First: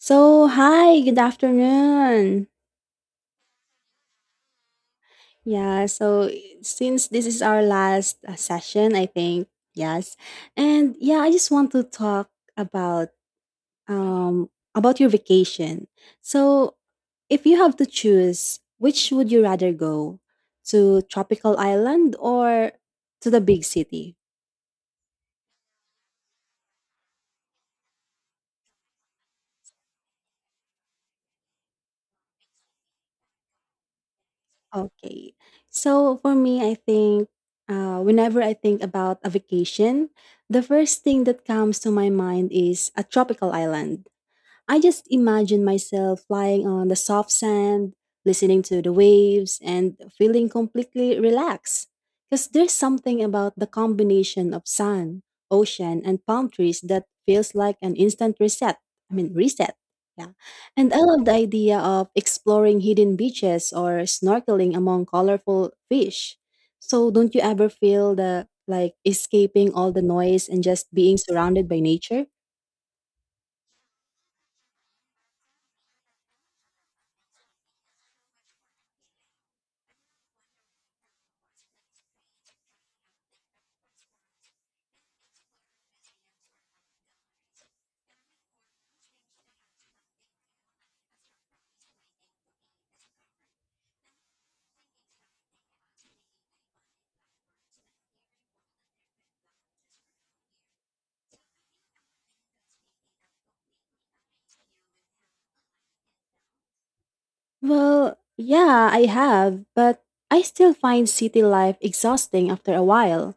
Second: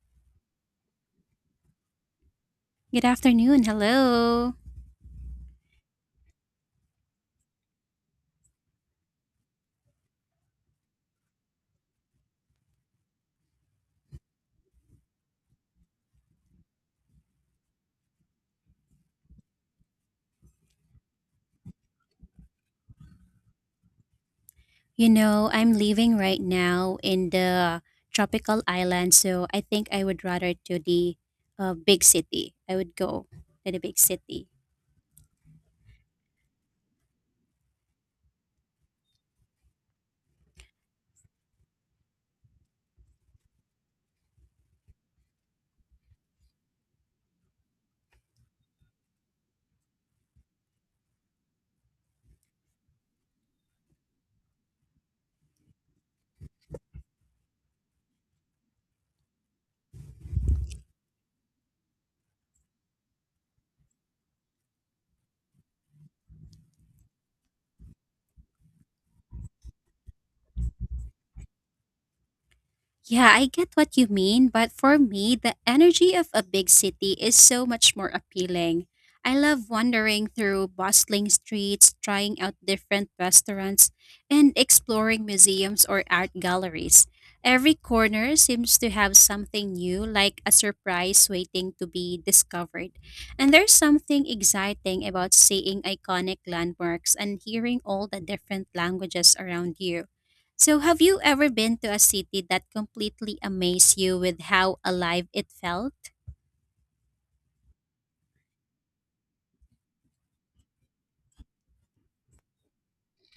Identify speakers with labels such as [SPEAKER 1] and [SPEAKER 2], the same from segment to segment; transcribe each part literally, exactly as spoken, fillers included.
[SPEAKER 1] So, hi, good afternoon.
[SPEAKER 2] Good afternoon. Hello.
[SPEAKER 1] Yeah, so since this is our last uh, session, I think, yes. And yeah, I just want to talk about um about your vacation. So, if you have to choose, which would you rather go? To tropical island or to the big city?
[SPEAKER 2] You know, I'm leaving right now in the tropical island, so I think I would rather to the uh, big city. I would go to the big city.
[SPEAKER 1] Okay. So for me, I think uh, whenever I think about a vacation, the first thing that comes to my mind is a tropical island. I just imagine myself lying on the soft sand, listening to the waves, and feeling completely relaxed. Because there's something about the combination of sun, ocean, and palm trees that feels like an instant reset. I mean, reset. Yeah. And I love the idea of exploring hidden beaches or snorkeling among colorful fish. So, don't you ever feel the like escaping all the noise and just being surrounded by nature?
[SPEAKER 2] Yeah, I get what you mean, but for me, the energy of a big city is so much more appealing. I love wandering through bustling streets, trying out different restaurants, and exploring museums or art galleries. Every corner seems to have something new, like a surprise waiting to be discovered. And there's something exciting about seeing iconic landmarks and hearing all the different languages around you. So, have you ever been to a city that completely amazed you with how alive it felt?
[SPEAKER 1] Well, yeah, I have, but I still find city life exhausting after a while.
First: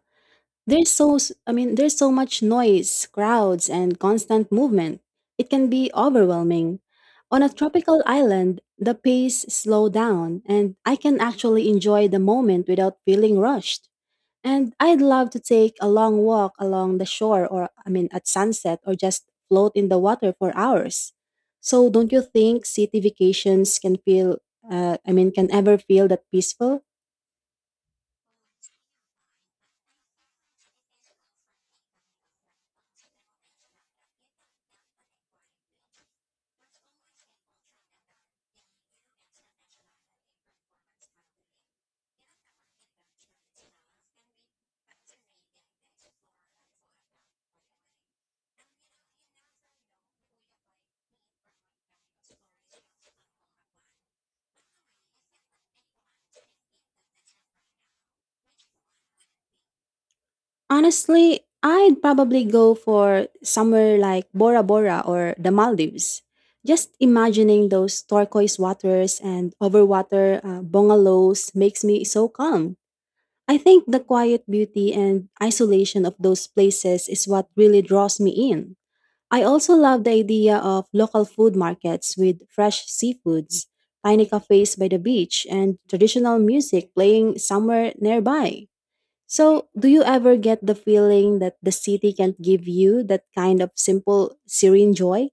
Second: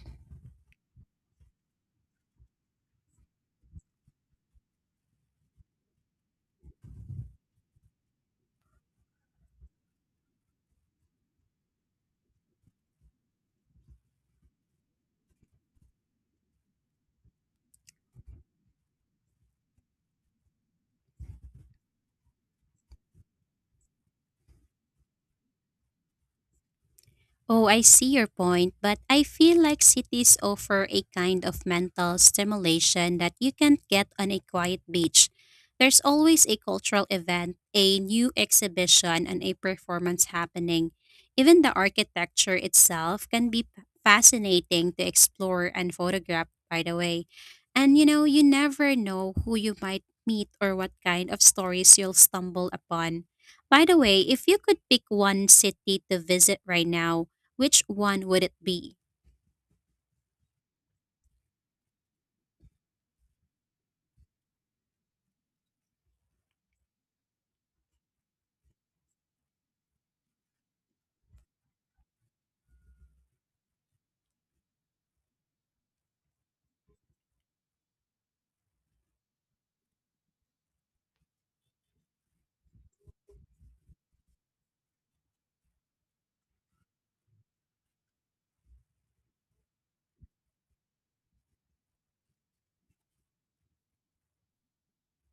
[SPEAKER 1] There's so s- I mean, there's so much noise, crowds, and constant movement. It can be overwhelming. On a tropical island, the pace slow down and I can actually enjoy the moment without feeling rushed. And I'd love to take a long walk along the shore or I mean at sunset or just float in the water for hours. So don't you think city vacations can feel uh, I mean can ever feel that peaceful?
[SPEAKER 2] Oh, I see your point, but I feel like cities offer a kind of mental stimulation that you can't get on a quiet beach. There's always a cultural event, a new exhibition, and a performance happening. Even the architecture itself can be p- fascinating to explore and photograph, by the way. And you know, you never know who you might meet or what kind of stories you'll stumble upon. By the way, if you could pick one city to visit right now, which one would it be?
[SPEAKER 1] Honestly, I'd probably go for somewhere like Bora Bora or the Maldives. Just imagining those turquoise waters and overwater uh, bungalows makes me so calm. I think the quiet beauty and isolation of those places is what really draws me in. I also love the idea of local food markets with fresh seafoods, tiny cafes by the beach, and traditional music playing somewhere nearby. So, do you ever get the feeling that the city can't give you that kind of simple, serene joy?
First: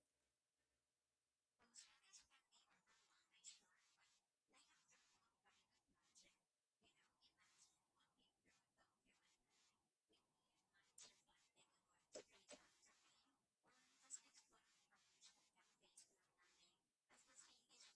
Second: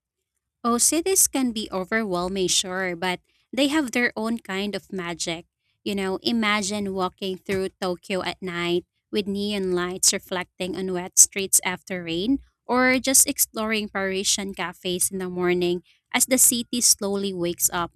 [SPEAKER 2] Oh, cities can be overwhelming, sure, but they have their own kind of magic. You know, imagine walking through Tokyo at night with neon lights reflecting on wet streets after rain, or just exploring Parisian cafes in the morning as the city slowly wakes up.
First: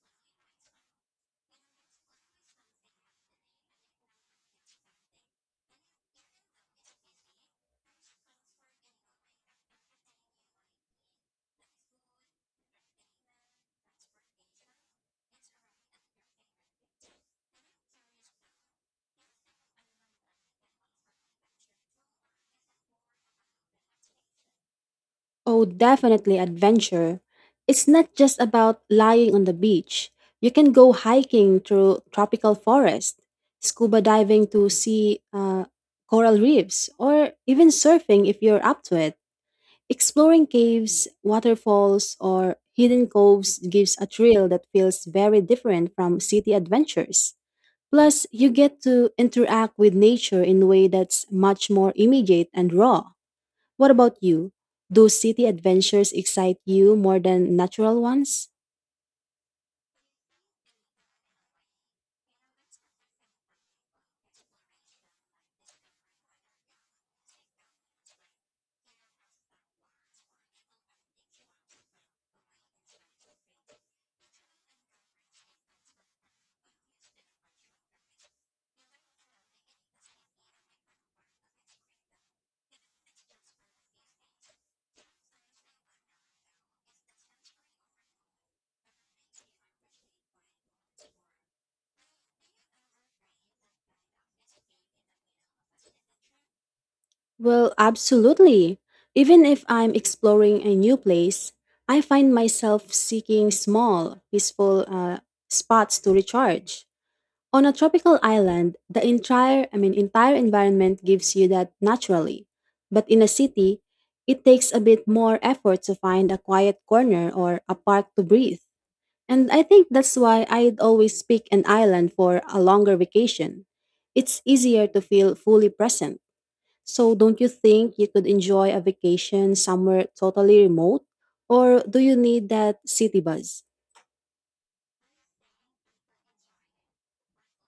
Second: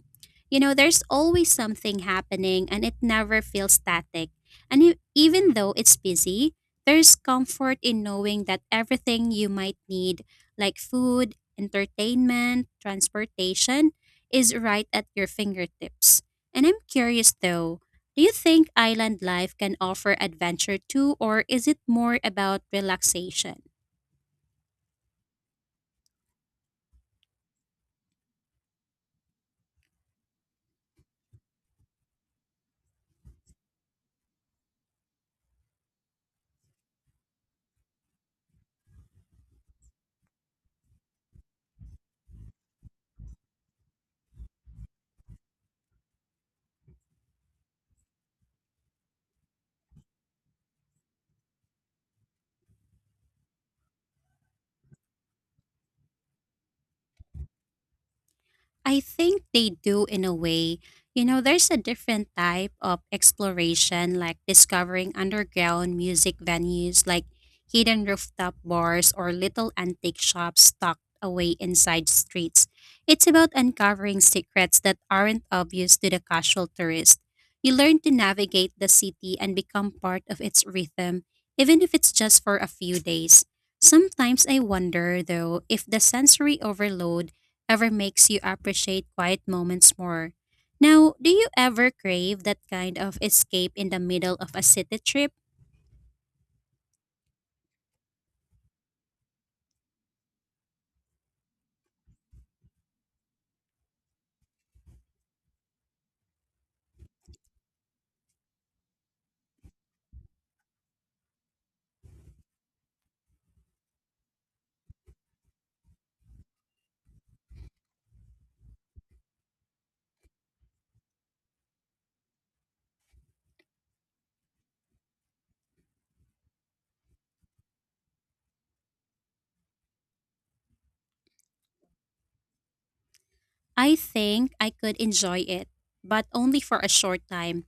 [SPEAKER 2] You know, there's always something happening and it never feels static. And e- even though it's busy, there's comfort in knowing that everything you might need, like food, entertainment, transportation is right at your fingertips. And I'm curious though, do you think island life can offer adventure too, or is it more about relaxation?
[SPEAKER 1] Oh, definitely adventure. It's not just about lying on the beach. You can go hiking through tropical forest, scuba diving to see uh, coral reefs, or even surfing if you're up to it. Exploring caves, waterfalls, or hidden coves gives a thrill that feels very different from city adventures. Plus, you get to interact with nature in a way that's much more immediate and raw. What about you? Do city adventures excite you more than natural ones?
[SPEAKER 2] I think they do in a way. You know, there's a different type of exploration, like discovering underground music venues, like hidden rooftop bars or little antique shops tucked away inside streets. It's about uncovering secrets that aren't obvious to the casual tourist. You learn to navigate the city and become part of its rhythm, even if it's just for a few days. Sometimes I wonder, though, if the sensory overload ever makes you appreciate quiet moments more. Now, do you ever crave that kind of escape in the middle of a city trip?
[SPEAKER 1] Well, absolutely. Even if I'm exploring a new place, I find myself seeking small, peaceful uh, spots to recharge. On a tropical island, the entire, I mean, entire environment gives you that naturally. But in a city, it takes a bit more effort to find a quiet corner or a park to breathe. And I think that's why I'd always pick an island for a longer vacation. It's easier to feel fully present. So, don't you think you could enjoy a vacation somewhere totally remote? Or do you need that city buzz?
[SPEAKER 2] I think I could enjoy it, but only for a short time.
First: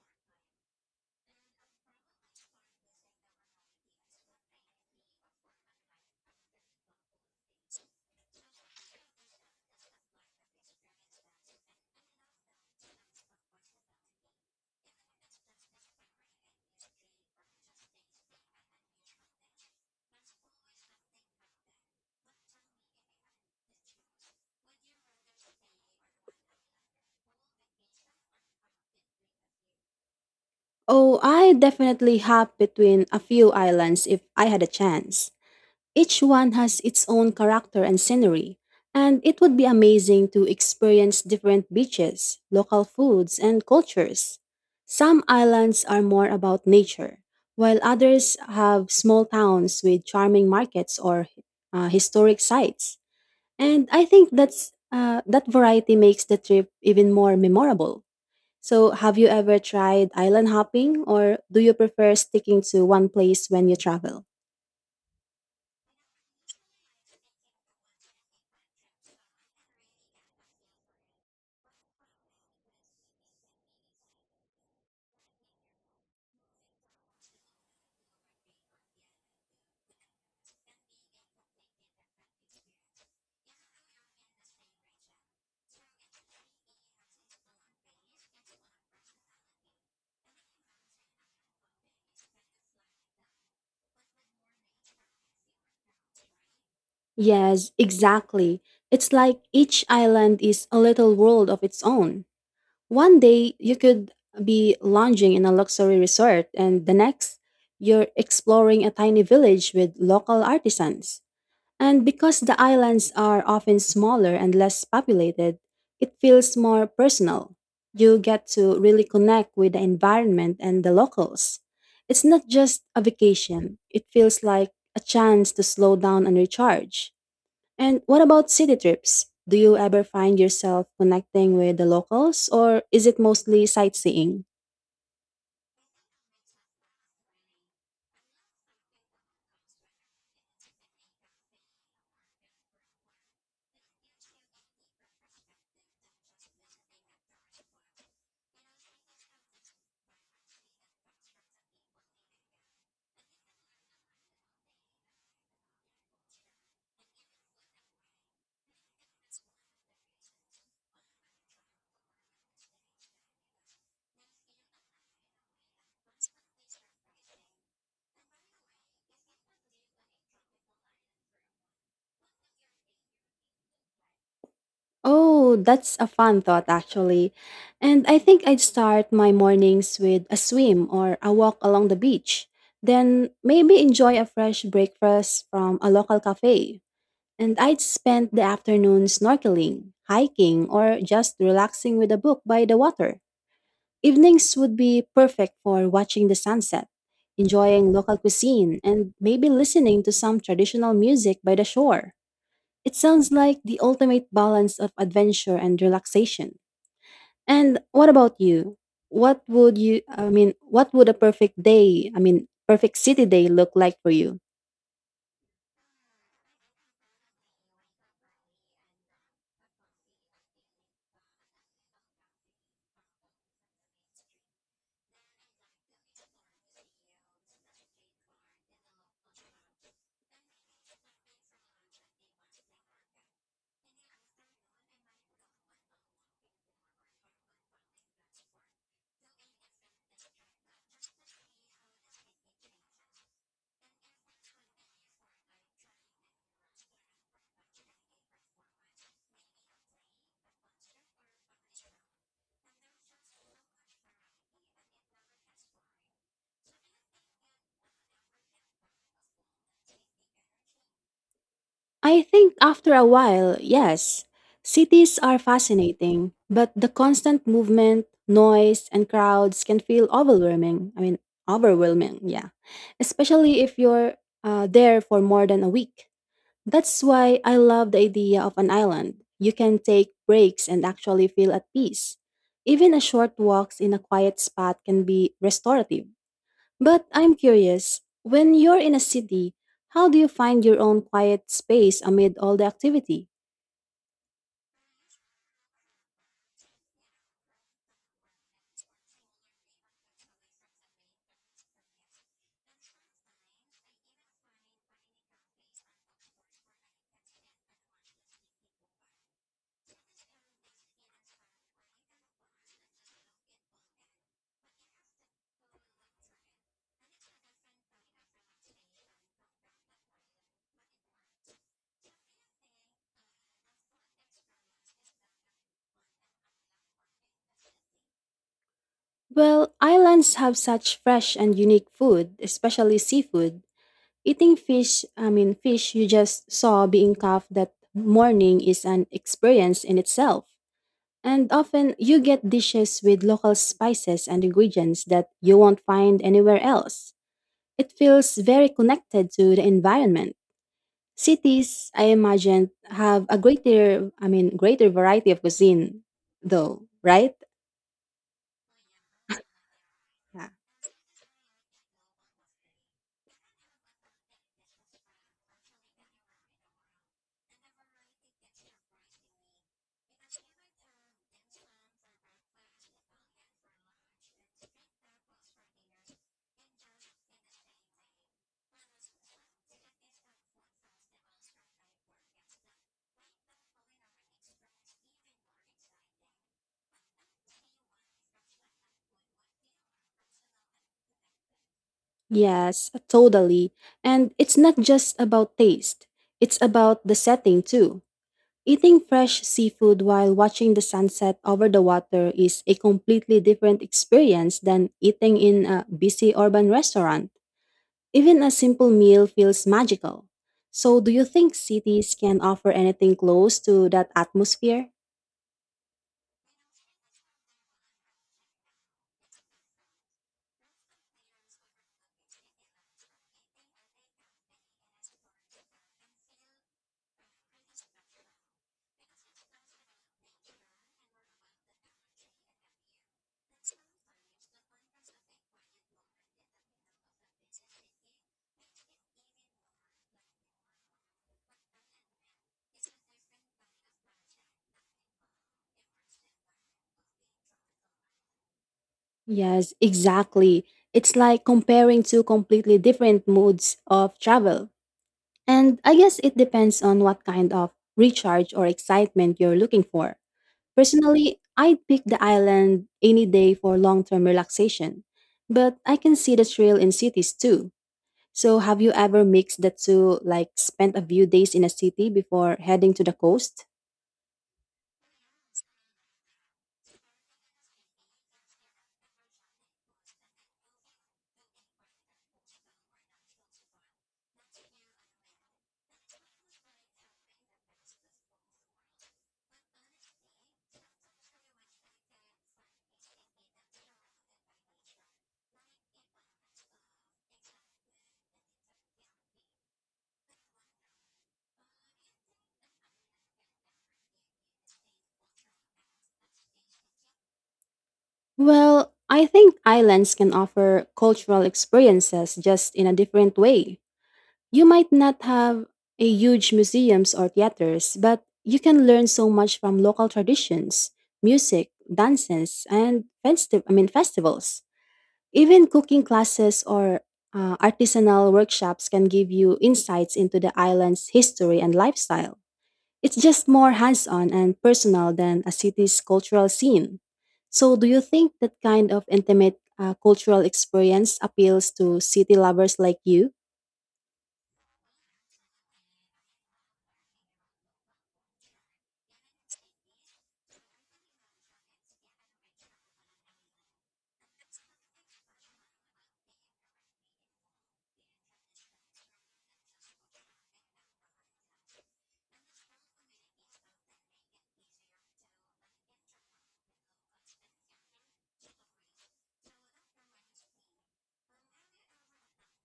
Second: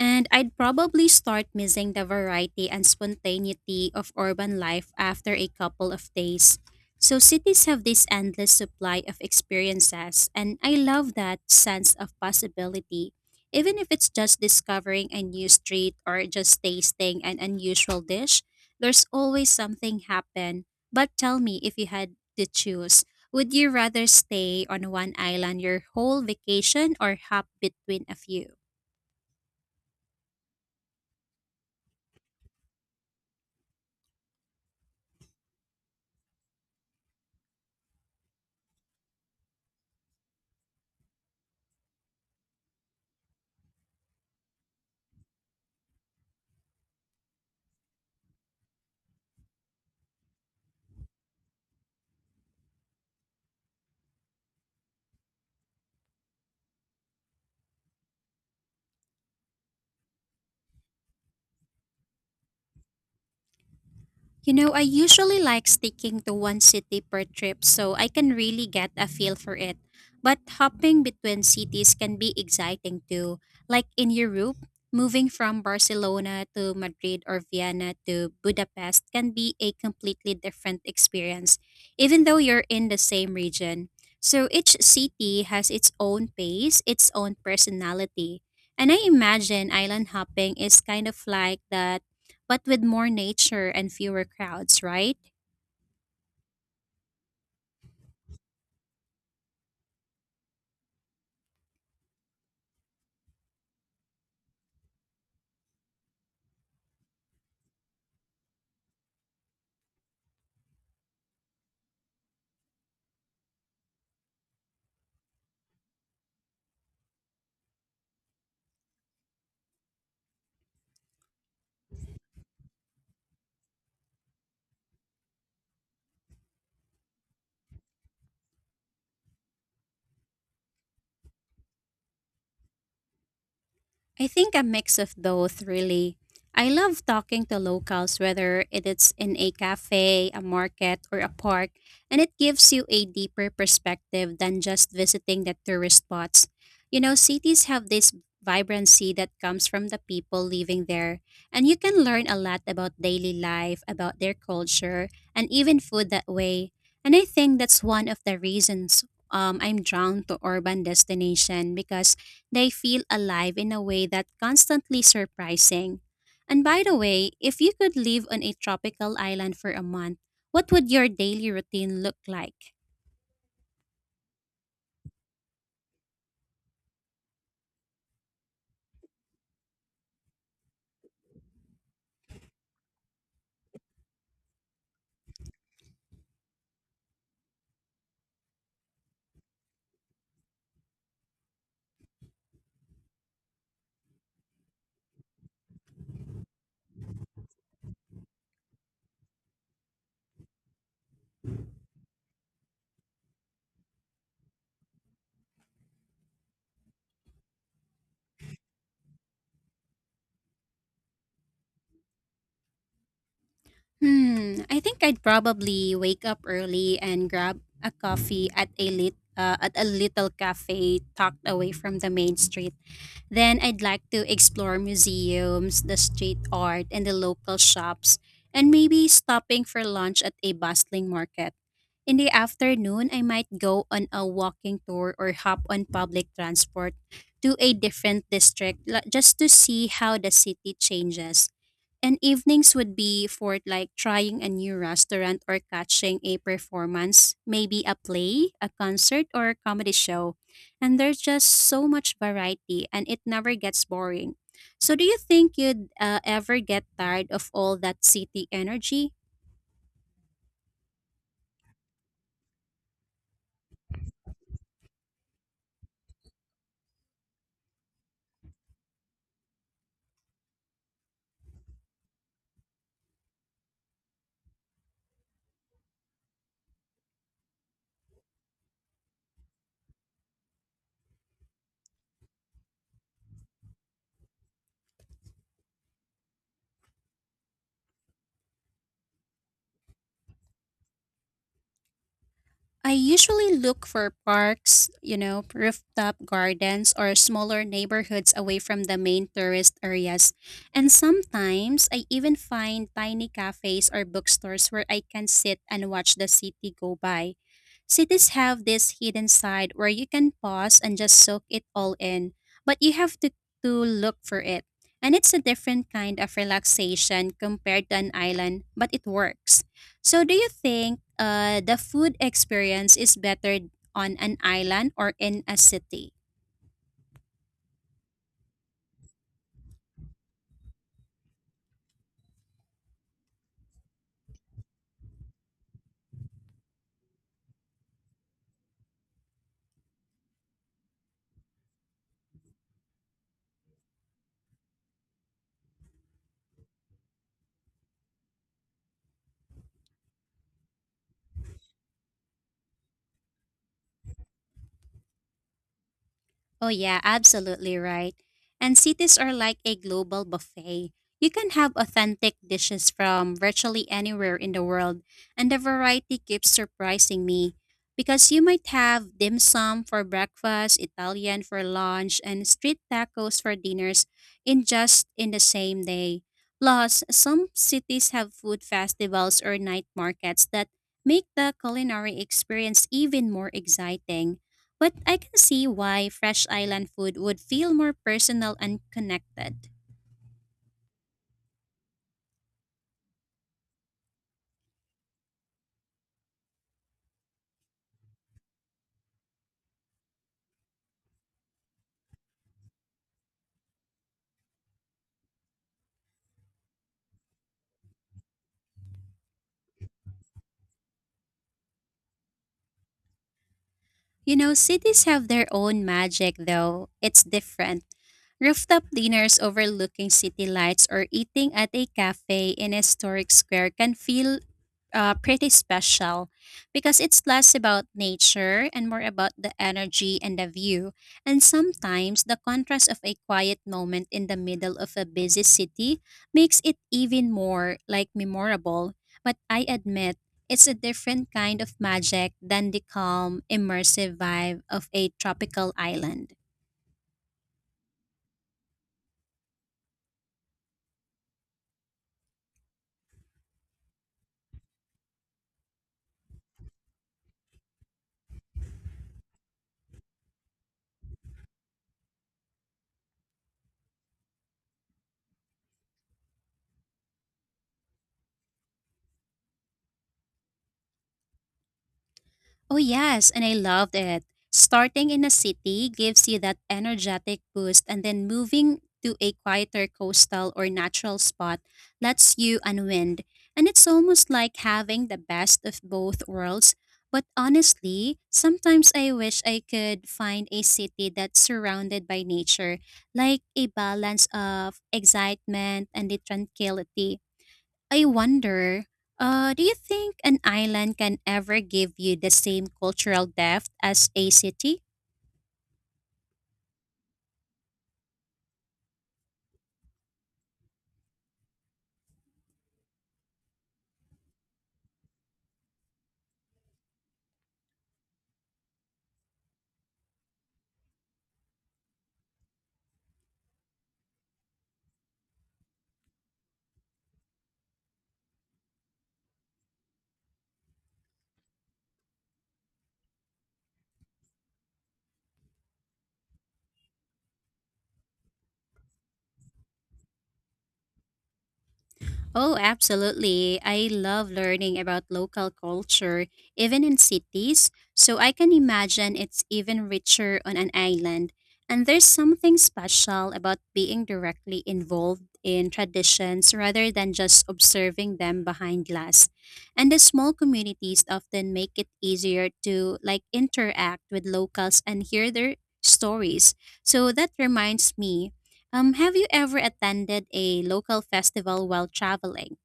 [SPEAKER 2] And I'd probably start missing the variety and spontaneity of urban life after a couple of days. So, cities have this endless supply of experiences, and I love that sense of possibility. Even if it's just discovering a new street or just tasting an unusual dish, there's always something happen. But tell me if you had to choose, would you rather stay on one island your whole vacation or hop between a few?
[SPEAKER 1] Oh, I definitely hop between a few islands if I had a chance. Each one has its own character and scenery, and it would be amazing to experience different beaches, local foods, and cultures. Some islands are more about nature, while others have small towns with charming markets or uh, historic sites. And I think that's uh, that variety makes the trip even more memorable. So, have you ever tried island hopping, or do you prefer sticking to one place when you travel?
[SPEAKER 2] You know, I usually like sticking to one city per trip so I can really get a feel for it. But hopping between cities can be exciting too. Like in Europe, moving from Barcelona to Madrid or Vienna to Budapest can be a completely different experience, even though you're in the same region. So each city has its own pace, its own personality. And I imagine island hopping is kind of like that but with more nature and fewer crowds, right?
[SPEAKER 1] Yes, exactly. It's like each island is a little world of its own. One day you could be lounging in a luxury resort, and the next, you're exploring a tiny village with local artisans. And because the islands are often smaller and less populated, it feels more personal. You get to really connect with the environment and the locals. It's not just a vacation, it feels like a chance to slow down and recharge. And what about city trips? Do you ever find yourself connecting with the locals or is it mostly
[SPEAKER 2] I
[SPEAKER 1] sightseeing?
[SPEAKER 2] think a mix of both, really. I love talking to locals, whether it is in a cafe, a market, or a park, and it gives you a deeper perspective than just visiting the tourist spots. You know, cities have this vibrancy that comes from the people living there, and you can learn a lot about daily life, about their culture, and even food that way. And I think that's one of the reasons um, I'm drawn to urban destination because they feel alive in a way that constantly surprising. And by the way, if you could live on a tropical island for a month, what would your daily routine look like?
[SPEAKER 1] Oh, that's a fun thought actually. And I think I'd start my mornings with a swim or a walk along the beach. Then maybe enjoy a fresh breakfast from a local cafe. And I'd spend the afternoon snorkeling, hiking, or just relaxing with a book by the water. Evenings would be perfect for watching the sunset, enjoying local cuisine, and maybe listening to some traditional music by the shore. It sounds like the ultimate balance of adventure and relaxation. And what about you? What would you, I mean, what would a perfect day, I mean, perfect city day look like for you?
[SPEAKER 2] Hmm, I think I'd probably wake up early and grab a coffee at a lit uh, at a little cafe tucked away from the main street. Then I'd like to explore museums, the street art, and the local shops, and maybe stopping for lunch at a bustling market. In the afternoon, I might go on a walking tour or hop on public transport to a different district la- just to see how the city changes. And evenings would be for like trying a new restaurant or catching a performance, maybe a play, a concert, or a comedy show. And there's just so much variety and it never gets boring. So, do you think you'd uh, ever get tired of all that city energy?
[SPEAKER 1] I think after a while, yes. Cities are fascinating, but the constant movement, noise, and crowds can feel overwhelming. I mean, overwhelming, yeah. Especially if you're uh, there for more than a week. That's why I love the idea of an island. You can take breaks and actually feel at peace. Even a short walks in a quiet spot can be restorative. But I'm curious, when you're in a city, how do you find your own quiet space amid all the
[SPEAKER 2] I
[SPEAKER 1] activity?
[SPEAKER 2] usually look for parks, you know, rooftop gardens, or smaller neighborhoods away from the main tourist areas. And sometimes I even find tiny cafes or bookstores where I can sit and watch the city go by. Cities have this hidden side where you can pause and just soak it all in, but you have to, to look for it. And it's a different kind of relaxation compared to an island, but it works. So, do you think uh, the food experience is better on an island or in a city?
[SPEAKER 1] Well, islands have such fresh and unique food, especially seafood. Eating fish, I mean, fish you just saw being caught that morning is an experience in itself. And often you get dishes with local spices and ingredients that you won't find anywhere else. It feels very connected to the environment. Cities, I imagine, have a greater, I mean, greater variety of cuisine,
[SPEAKER 2] Oh,
[SPEAKER 1] though,
[SPEAKER 2] yeah,
[SPEAKER 1] right?
[SPEAKER 2] absolutely right. And cities are like a global
[SPEAKER 1] Yeah.
[SPEAKER 2] buffet. You can have authentic dishes from virtually anywhere in the world, and the variety keeps surprising me because you might have dim sum for breakfast, Italian for lunch, and street tacos for dinners in just in the same day. Plus, some cities have food festivals or night markets that make the culinary experience even more exciting. But I can see why fresh island food would feel more personal and connected.
[SPEAKER 1] Yes, totally. And it's not just about taste, it's about the setting too. Eating fresh seafood while watching the sunset over the water is a completely different experience than eating in a busy urban restaurant. Even a simple meal feels magical. So, do you think cities can offer anything close to that
[SPEAKER 2] You know,
[SPEAKER 1] atmosphere?
[SPEAKER 2] cities have their own magic, though. It's different. Rooftop dinners overlooking city lights or eating at a cafe in a historic square can feel uh, pretty special because it's less about nature and more about the energy and the view. And sometimes the contrast of a quiet moment in the middle of a busy city makes it even more like memorable. But I admit, it's a different kind of magic than the calm, immersive vibe of a tropical island.
[SPEAKER 1] Yes, exactly. It's like comparing two completely different modes of travel. And I guess it depends on what kind of recharge or excitement you're looking for. Personally, I'd pick the island any day for long term relaxation. But I can see the thrill in cities too. So, have you ever mixed the two, like spent a few days in a city before
[SPEAKER 2] Oh,
[SPEAKER 1] heading to the
[SPEAKER 2] yes, and I
[SPEAKER 1] coast?
[SPEAKER 2] loved it. Starting in a city gives you that energetic boost, and then moving to a quieter coastal or natural spot lets you unwind. And it's almost like having the best of both worlds. But honestly, sometimes I wish I could find a city that's surrounded by nature, like a balance of excitement and the tranquility. I wonder, uh, do you think an island can ever give you the same cultural depth as a city?
[SPEAKER 1] Well, I think islands can offer cultural experiences just in a different way. You might not have a huge museums or theaters, but you can learn so much from local traditions, music, dances, and festi- I mean festivals. Even cooking classes or uh, artisanal workshops can give you insights into the island's history and lifestyle. It's just more hands-on and personal than a city's cultural scene. So, do you think that kind of intimate uh, cultural experience appeals to city
[SPEAKER 2] Oh,
[SPEAKER 1] lovers like you?
[SPEAKER 2] absolutely. I love learning about local culture, even in cities, so I can imagine it's even richer on an island. And there's something special about being directly involved in traditions rather than just observing them behind glass. And the small communities often make it easier to like interact with locals and hear their stories. So that reminds me, um, have you ever attended a local festival while traveling?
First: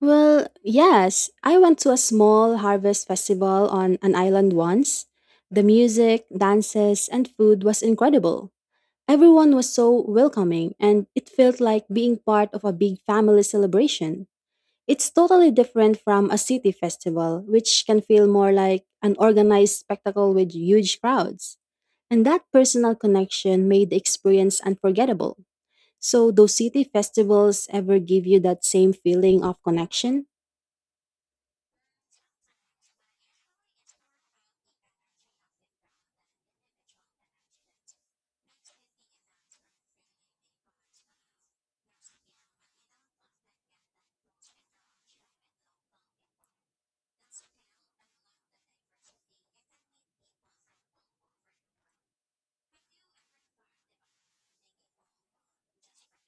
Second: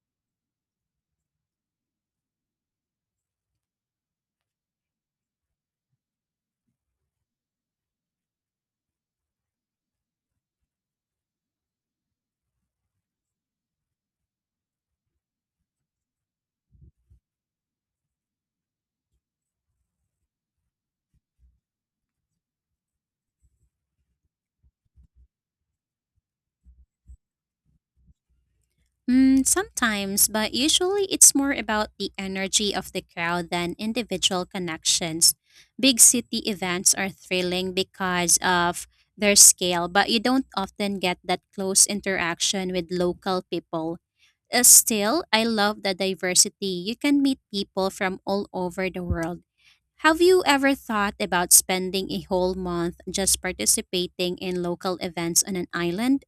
[SPEAKER 1] Well, yes, I went to a small harvest festival on an island once. The music, dances, and food was incredible. Everyone was so welcoming, and it felt like being part of a big family celebration. It's totally different from a city festival, which can feel more like an organized spectacle with huge crowds. And that personal connection made the experience unforgettable. So, do city festivals ever give you that same feeling
[SPEAKER 2] Mm,
[SPEAKER 1] of connection?
[SPEAKER 2] sometimes, but usually it's more about the energy of the crowd than individual connections. Big city events are thrilling because of their scale, but you don't often get that close interaction with local people. Uh, still, I love the diversity. You can meet people from all over the world. Have you ever thought about spending a whole month just participating in local events on an island?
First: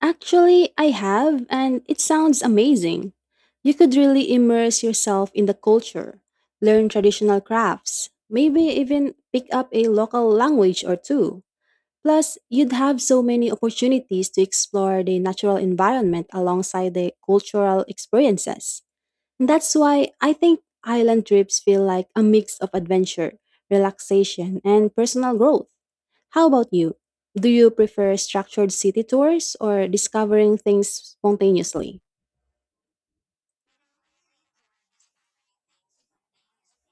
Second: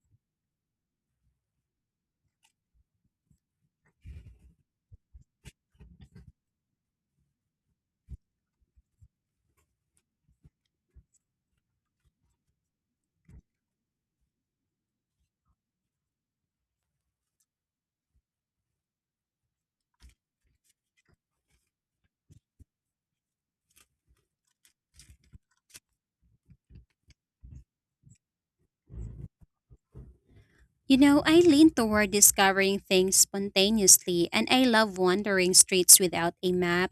[SPEAKER 1] Actually, I have, and it sounds amazing. You could really immerse yourself in the culture, learn traditional crafts, maybe even pick up a local language or two. Plus, you'd have so many opportunities to explore the natural environment alongside the cultural experiences. And that's why I think island trips feel like a mix of adventure, relaxation, and personal growth. How about you? Do you prefer structured city tours or discovering things
[SPEAKER 2] You know, I lean
[SPEAKER 1] spontaneously?
[SPEAKER 2] toward discovering things spontaneously, and I love wandering streets without a map,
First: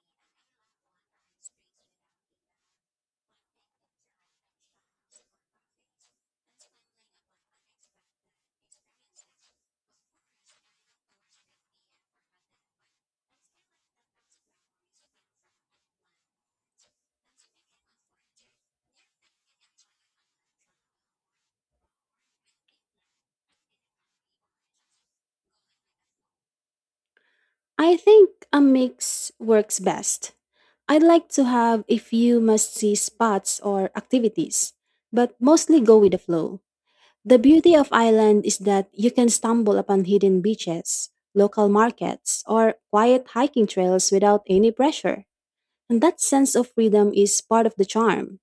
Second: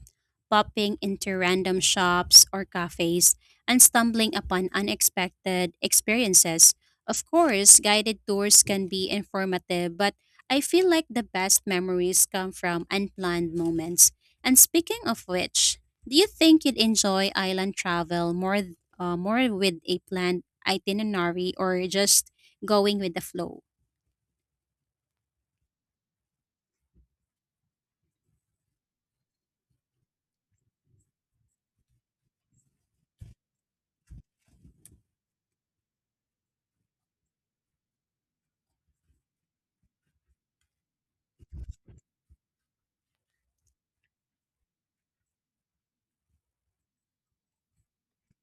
[SPEAKER 2] popping into random shops or cafes, and stumbling upon unexpected experiences. Of course, guided tours can be informative, but I feel like the best memories come from unplanned moments. And speaking of which, do you think you'd enjoy island travel more, uh, more with a planned itinerary or just going with the flow?
[SPEAKER 1] I think a mix works best. I'd like to have a few must see spots or activities, but mostly go with the flow. The beauty of Ireland is that you can stumble upon hidden beaches, local markets, or quiet hiking trails without any pressure. And that sense of freedom is part of the charm.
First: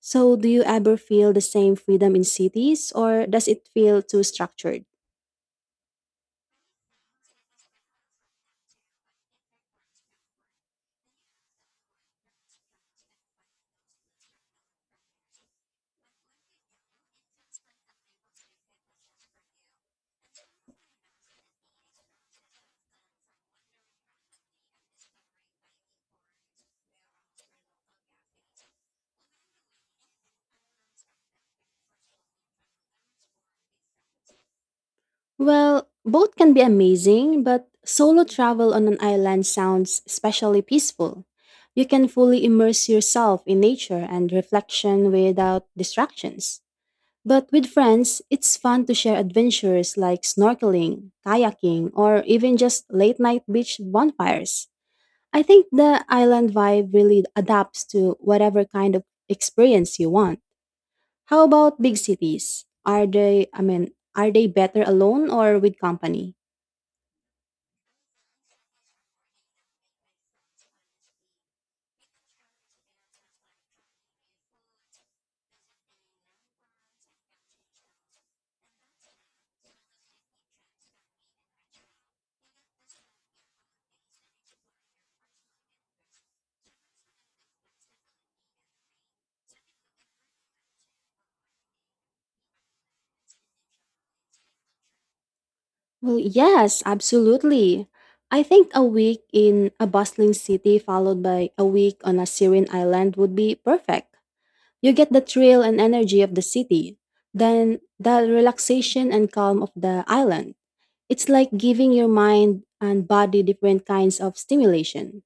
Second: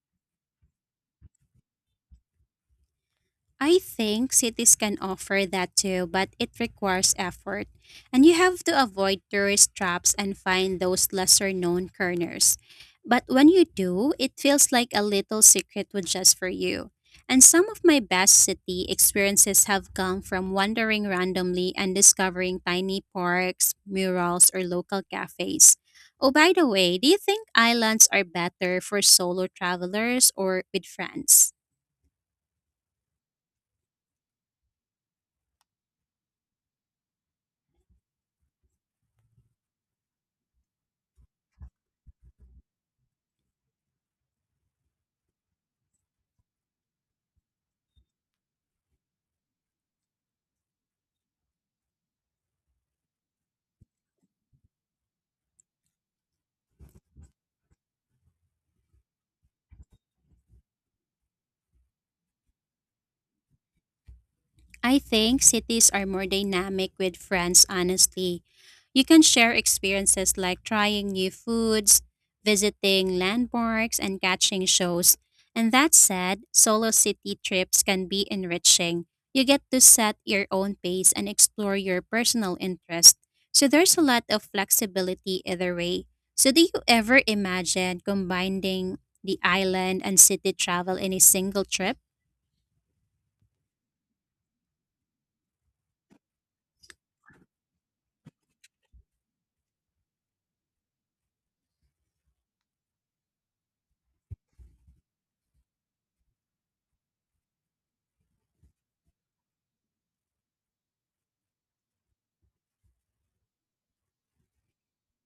[SPEAKER 1] So, do you ever feel the same freedom in cities or does it
[SPEAKER 2] I
[SPEAKER 1] feel too
[SPEAKER 2] think cities
[SPEAKER 1] structured?
[SPEAKER 2] can offer that too, but it requires effort. And you have to avoid tourist traps and find those lesser known corners. But when you do, it feels like a little secret was just for you. And some of my best city experiences have come from wandering randomly and discovering tiny parks, murals, or local cafes. Oh, by the way, do you think islands are better for solo travelers or with friends?
[SPEAKER 1] Well, both can be amazing, but solo travel on an island sounds especially peaceful. You can fully immerse yourself in nature and reflection without distractions. But with friends, it's fun to share adventures like snorkeling, kayaking, or even just late night beach bonfires. I think the island vibe really adapts to whatever kind of experience you want. How about big cities? Are they, I mean, are they better
[SPEAKER 2] I
[SPEAKER 1] alone
[SPEAKER 2] think
[SPEAKER 1] or with
[SPEAKER 2] cities are more
[SPEAKER 1] company?
[SPEAKER 2] dynamic with friends, honestly. You can share experiences like trying new foods, visiting landmarks, and catching shows. And that said, solo city trips can be enriching. You get to set your own pace and explore your personal interests. So there's a lot of flexibility either way. So, do you ever imagine combining the island and city travel in a single trip?
[SPEAKER 1] Well, yes, absolutely. I think a week in a bustling city followed by a week on a serene island would be perfect. You get the thrill and energy of the city, then the relaxation and calm of the island. It's like giving your mind and body different kinds of stimulation.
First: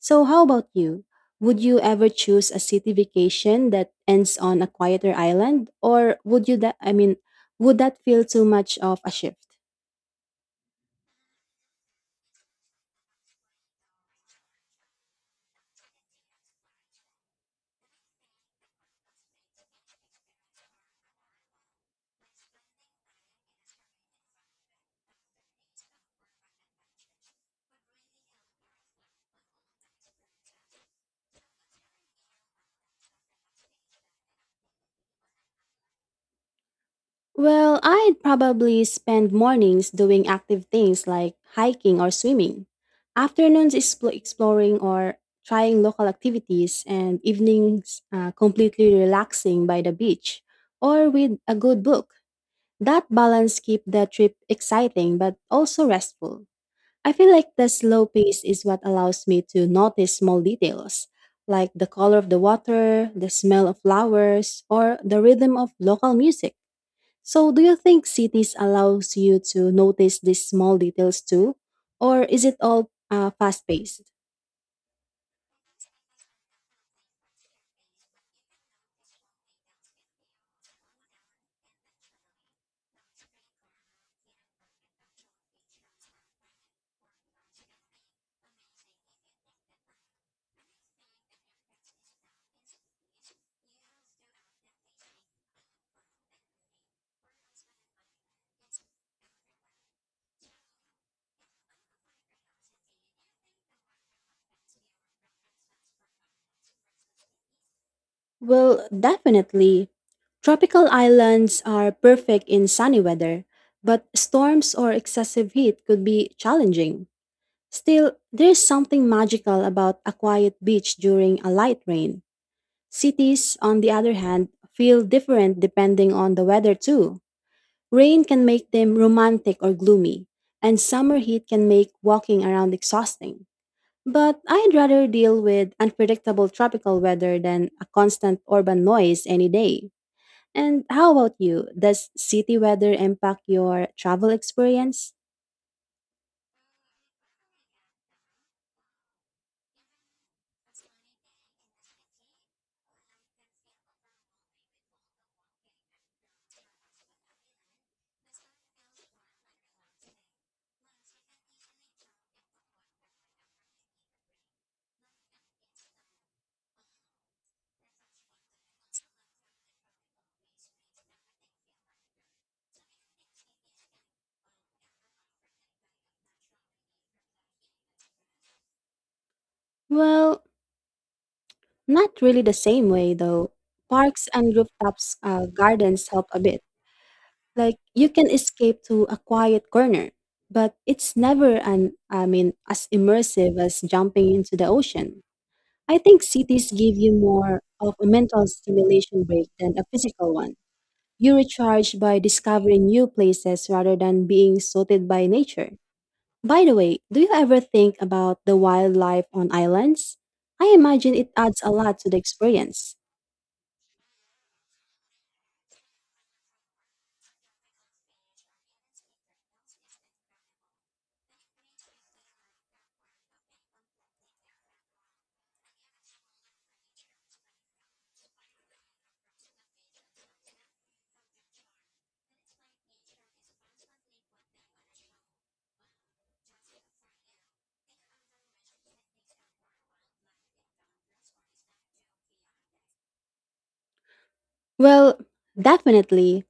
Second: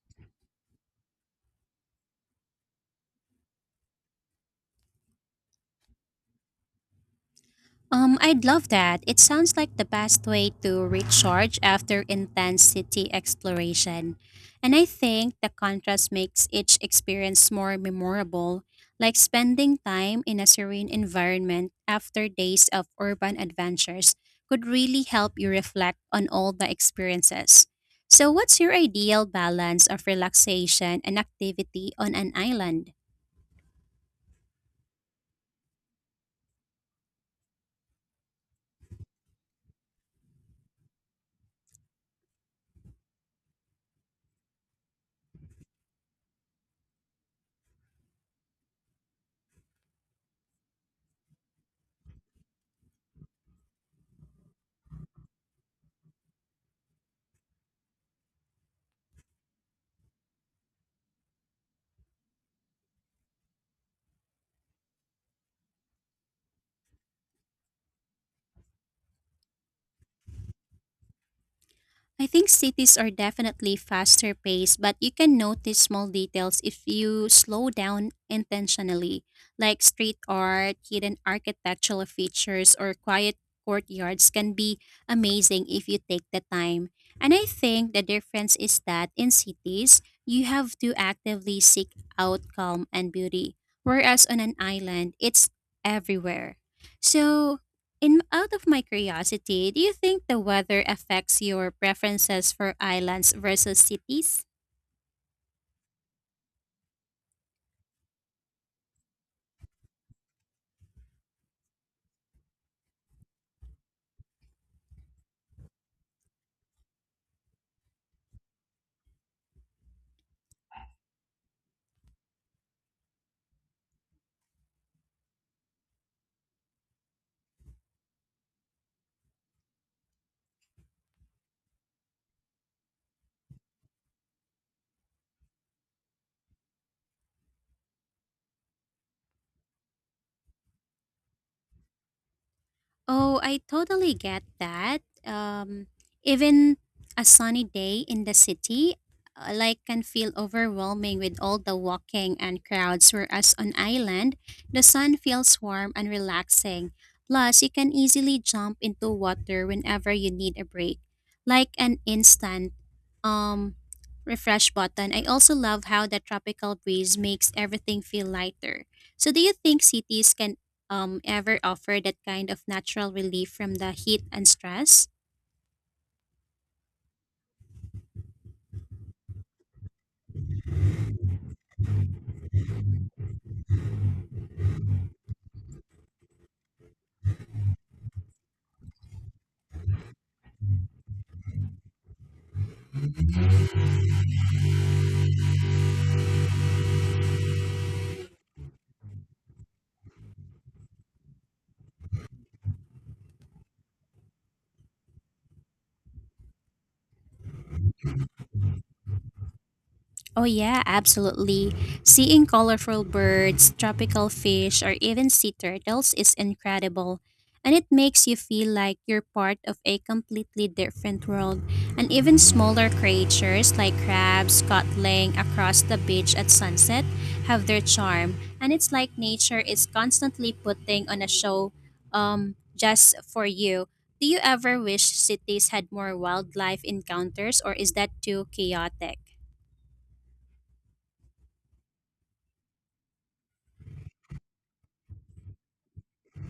[SPEAKER 1] So, how about you? Would you ever choose a city vacation that ends on a quieter island, or would you that I mean, would that
[SPEAKER 2] Um,
[SPEAKER 1] feel too
[SPEAKER 2] I'd love
[SPEAKER 1] much of
[SPEAKER 2] that.
[SPEAKER 1] a
[SPEAKER 2] It
[SPEAKER 1] shift?
[SPEAKER 2] sounds like the best way to recharge after intense city exploration. And I think the contrast makes each experience more memorable, like spending time in a serene environment after days of urban adventures could really help you reflect on all the experiences. So, what's your ideal balance of relaxation and activity on an island?
[SPEAKER 1] Well, I'd probably spend mornings doing active things like hiking or swimming, afternoons expl- exploring or trying local activities, and evenings uh, completely relaxing by the beach or with a good book. That balance keeps the trip exciting but also restful. I feel like the slow pace is what allows me to notice small details, like the color of the water, the smell of flowers, or the rhythm of local music. So, do you think cities allows you to notice these small details too, or
[SPEAKER 2] I
[SPEAKER 1] is
[SPEAKER 2] think
[SPEAKER 1] it all
[SPEAKER 2] cities are
[SPEAKER 1] uh, fast
[SPEAKER 2] definitely
[SPEAKER 1] paced?
[SPEAKER 2] faster paced, but you can notice small details if you slow down intentionally, like street art, hidden architectural features, or quiet courtyards can be amazing if you take the time. And I think the difference is that in cities, you have to actively seek out calm and beauty, whereas on an island, it's everywhere. So, in out of my curiosity, do you think the weather affects your preferences for islands versus cities?
[SPEAKER 1] Well, definitely. Tropical islands are perfect in sunny weather, but storms or excessive heat could be challenging. Still, there's something magical about a quiet beach during a light rain. Cities, on the other hand, feel different depending on the weather, too. Rain can make them romantic or gloomy, and summer heat can make walking around exhausting. But I'd rather deal with unpredictable tropical weather than a constant urban noise any day. And how about you? Does city weather
[SPEAKER 2] Oh,
[SPEAKER 1] impact
[SPEAKER 2] I
[SPEAKER 1] your
[SPEAKER 2] totally
[SPEAKER 1] travel
[SPEAKER 2] get that.
[SPEAKER 1] experience?
[SPEAKER 2] Um, even a sunny day in the city, uh, like can feel overwhelming with all the walking and crowds. Whereas on island, the sun feels warm and relaxing. Plus, you can easily jump into water whenever you need a break, like an instant um refresh button. I also love how the tropical breeze makes everything feel lighter. So, do you think cities can um, ever offer that kind of natural relief from the heat and stress?
[SPEAKER 1] Well, not really the same way, though. Parks and rooftops uh, gardens help a bit. Like you can escape to a quiet corner, but it's never an I mean as immersive as jumping into the ocean. I think cities give you more of a mental stimulation break than a physical one. You recharge by discovering new places rather than being sorted by nature. By the way, do you ever think about the wildlife on islands?
[SPEAKER 2] Oh,
[SPEAKER 1] I
[SPEAKER 2] yeah,
[SPEAKER 1] imagine it adds a
[SPEAKER 2] absolutely.
[SPEAKER 1] lot to the
[SPEAKER 2] Seeing
[SPEAKER 1] experience.
[SPEAKER 2] colorful birds, tropical fish, or even sea turtles is incredible. And it makes you feel like you're part of a completely different world. And even smaller creatures like crabs scuttling across the beach at sunset have their charm. And it's like nature is constantly putting on a show um, just for you. Do you ever wish cities had more wildlife encounters, or is that too chaotic?
[SPEAKER 1] Well, definitely.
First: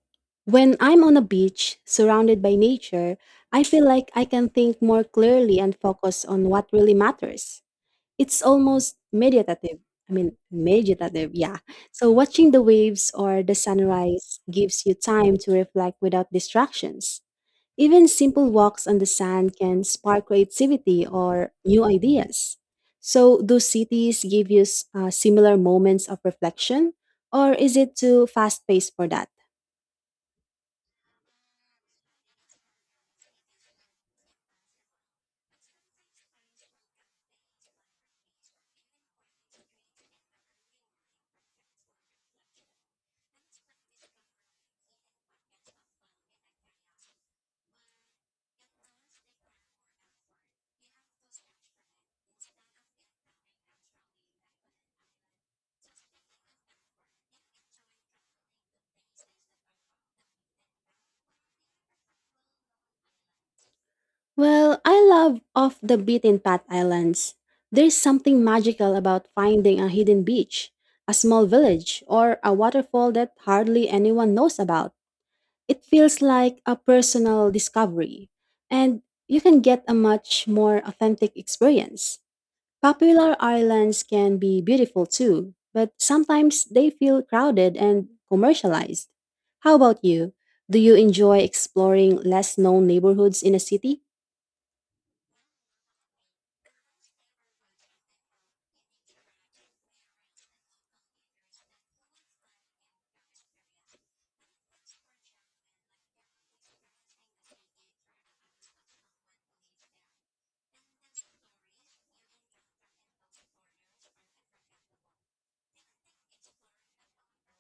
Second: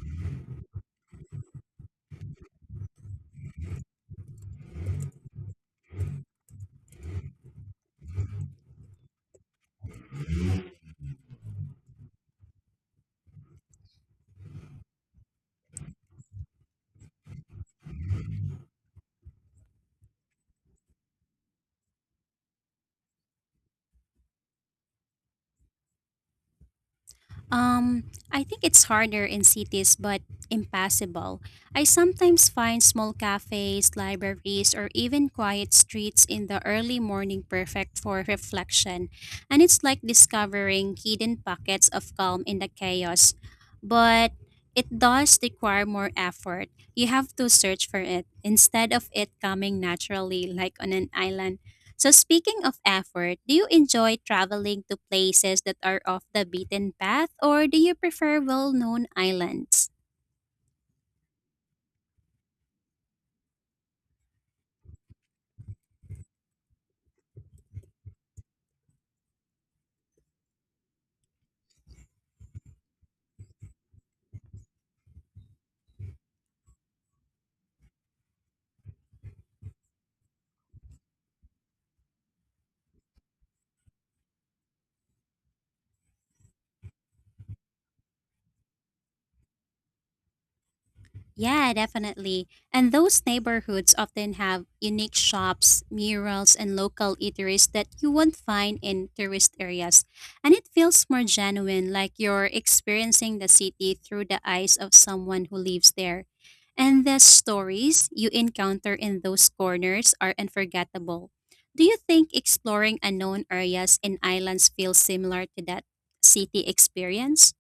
[SPEAKER 1] When I'm on a beach surrounded by nature, I feel like I can think more clearly and focus on what really matters. It's almost meditative. I mean, meditative, yeah. So, watching the waves or the sunrise gives you time to reflect without distractions. Even simple walks on the sand can spark creativity or new ideas. So, do cities give you s- uh, similar moments of reflection, or is it
[SPEAKER 2] Um,
[SPEAKER 1] too
[SPEAKER 2] I think
[SPEAKER 1] fast
[SPEAKER 2] it's
[SPEAKER 1] paced for
[SPEAKER 2] harder
[SPEAKER 1] that?
[SPEAKER 2] in cities but impassable. I sometimes find small cafes, libraries, or even quiet streets in the early morning perfect for reflection, and it's like discovering hidden pockets of calm in the chaos. But it does require more effort. You have to search for it instead of it coming naturally, like on an island. So speaking of effort, do you enjoy traveling to places that are off the beaten path or do you prefer well-known islands?
[SPEAKER 1] Well, I love off the beaten path islands. There's something magical about finding a hidden beach, a small village, or a waterfall that hardly anyone knows about. It feels like a personal discovery, and you can get a much more authentic experience. Popular islands can be beautiful too, but sometimes they feel crowded and commercialized. How about you? Do you enjoy
[SPEAKER 2] Yeah,
[SPEAKER 1] exploring
[SPEAKER 2] definitely.
[SPEAKER 1] less known
[SPEAKER 2] And those
[SPEAKER 1] neighborhoods in a
[SPEAKER 2] neighborhoods
[SPEAKER 1] city?
[SPEAKER 2] often have unique shops, murals, and local eateries that you won't find in tourist areas. And it feels more genuine, like you're experiencing the city through the eyes of someone who lives there. And the stories you encounter in those corners are unforgettable. Do you think exploring unknown areas and islands feels similar to that city experience?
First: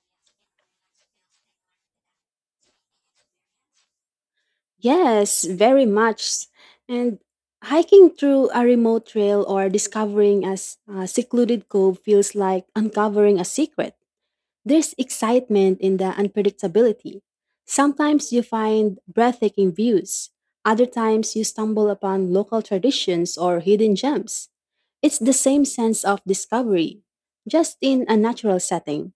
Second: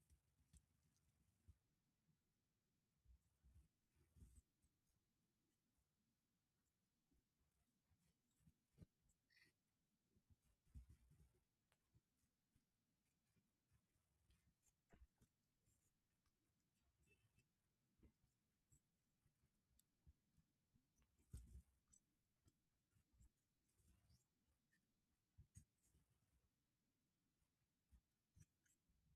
[SPEAKER 1] Yes, very much. And hiking through a remote trail or discovering a s- a secluded cove feels like uncovering a secret. There's excitement in the unpredictability. Sometimes you find breathtaking views, other times you stumble upon local traditions or hidden gems. It's the same sense of discovery, just in a natural setting.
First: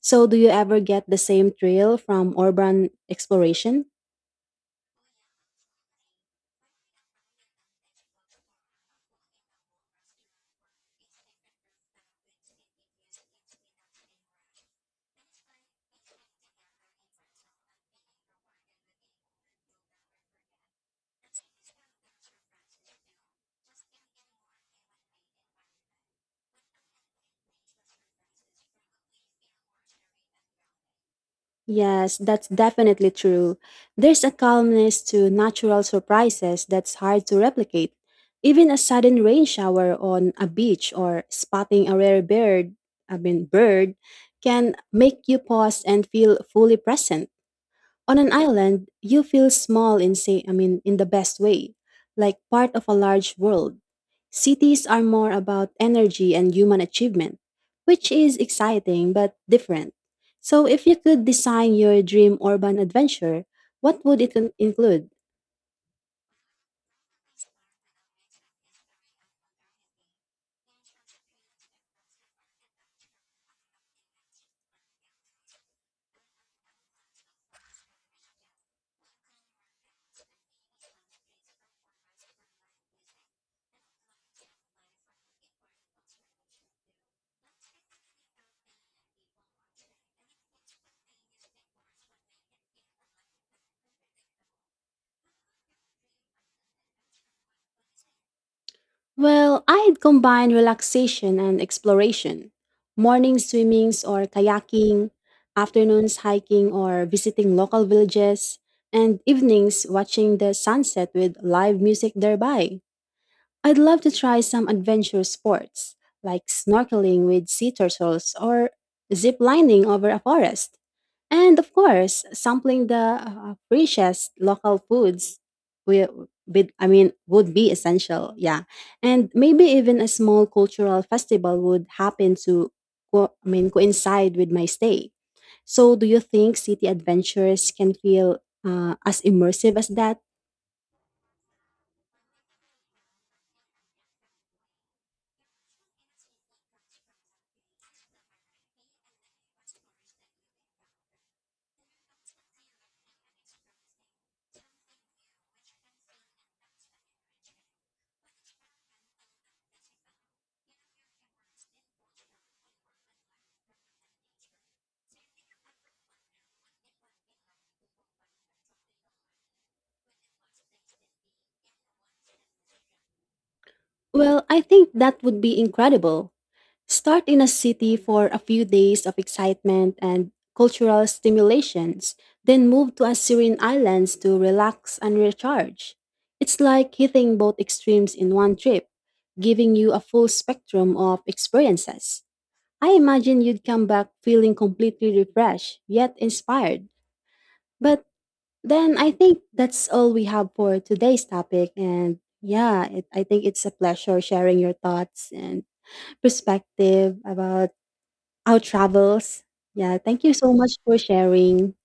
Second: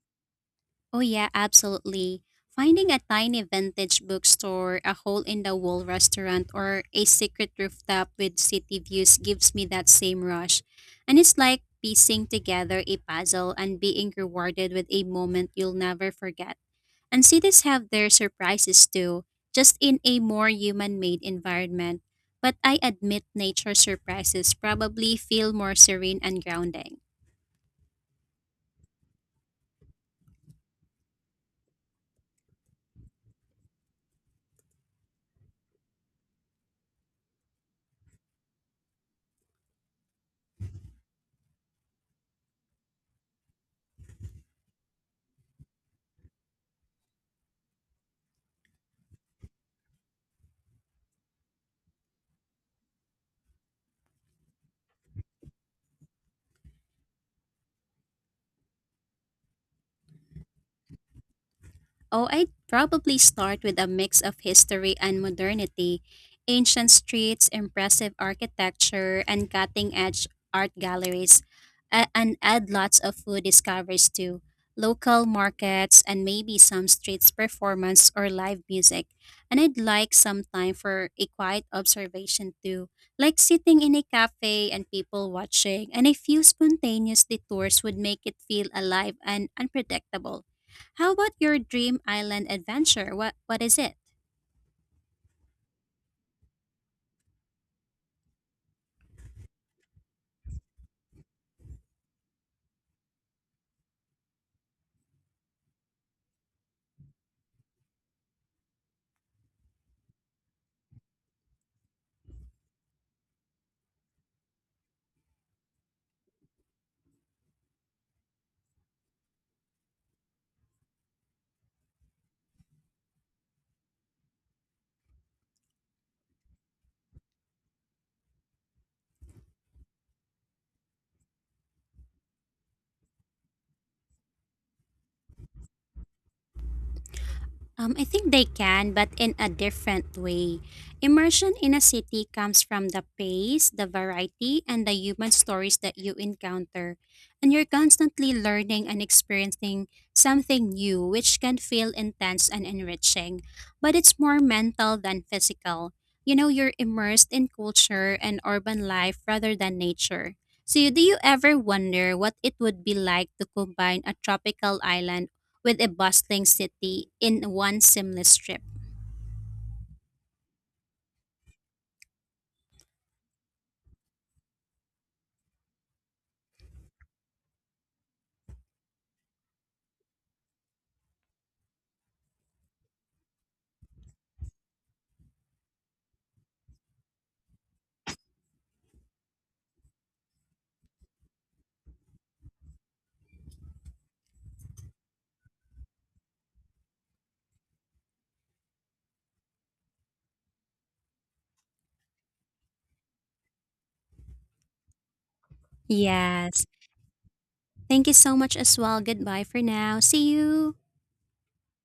[SPEAKER 1] So, do you ever
[SPEAKER 2] Oh,
[SPEAKER 1] get the
[SPEAKER 2] yeah,
[SPEAKER 1] same thrill
[SPEAKER 2] absolutely.
[SPEAKER 1] from urban
[SPEAKER 2] Finding a tiny
[SPEAKER 1] exploration?
[SPEAKER 2] vintage bookstore, a hole in the wall restaurant, or a secret rooftop with city views gives me that same rush. And it's like piecing together a puzzle and being rewarded with a moment you'll never forget. And cities have their surprises too, just in a more human made environment. But I admit nature surprises probably feel more serene and grounding.
[SPEAKER 1] Yes, that's definitely true. There's a calmness to natural surprises that's hard to replicate. Even a sudden rain shower on a beach or spotting a rare bird, I mean bird, can make you pause and feel fully present. On an island, you feel small in say I mean in the best way, like part of a large world. Cities are more about energy and human achievement, which is exciting but different. So if you could design your
[SPEAKER 2] Oh,
[SPEAKER 1] dream
[SPEAKER 2] I'd
[SPEAKER 1] urban
[SPEAKER 2] probably
[SPEAKER 1] adventure,
[SPEAKER 2] start with a
[SPEAKER 1] what would
[SPEAKER 2] mix
[SPEAKER 1] it
[SPEAKER 2] of
[SPEAKER 1] con-
[SPEAKER 2] history
[SPEAKER 1] include?
[SPEAKER 2] and modernity, ancient streets, impressive architecture, and cutting edge art galleries, a- and add lots of food discoveries too, local markets, and maybe some streets performance or live music. And I'd like some time for a quiet observation too, like sitting in a cafe and people watching, and a few spontaneous detours would make it feel alive and unpredictable. How about your dream island adventure? What what is it?
[SPEAKER 1] Well, I'd combine relaxation and exploration. Morning swimmings or kayaking, afternoons hiking or visiting local villages, and evenings watching the sunset with live music nearby. I'd love to try some adventure sports, like snorkeling with sea turtles or zip lining over a forest. And of course, sampling the uh, freshest local foods will be, I mean, would be essential. Yeah. And maybe even a small cultural festival would happen to, co- I mean, coincide with my stay. So do you think city adventures can
[SPEAKER 2] Um, I think
[SPEAKER 1] feel
[SPEAKER 2] they can,
[SPEAKER 1] uh,
[SPEAKER 2] but
[SPEAKER 1] as
[SPEAKER 2] in a
[SPEAKER 1] immersive as
[SPEAKER 2] different
[SPEAKER 1] that?
[SPEAKER 2] way. Immersion in a city comes from the pace, the variety, and the human stories that you encounter. And you're constantly learning and experiencing something new, which can feel intense and enriching. But it's more mental than physical. You know, you're immersed in culture and urban life rather than nature. So, do you ever wonder what it would be like to combine a tropical island with a bustling city in one seamless trip?
[SPEAKER 1] Well, I think that would be incredible. Start in a city for a few days of excitement and cultural stimulations, then move to a serene islands to relax and recharge. It's like hitting both extremes in one trip, giving you a full spectrum of experiences. I imagine you'd come back feeling completely refreshed, yet inspired. But then I think that's all we have for today's topic. And yeah, it, I think it's a pleasure sharing your thoughts and
[SPEAKER 2] Yes.
[SPEAKER 1] perspective about
[SPEAKER 2] Thank you so much
[SPEAKER 1] our
[SPEAKER 2] as well. Goodbye
[SPEAKER 1] travels.
[SPEAKER 2] for
[SPEAKER 1] Yeah,
[SPEAKER 2] now.
[SPEAKER 1] thank
[SPEAKER 2] See
[SPEAKER 1] you so much
[SPEAKER 2] you.
[SPEAKER 1] for sharing.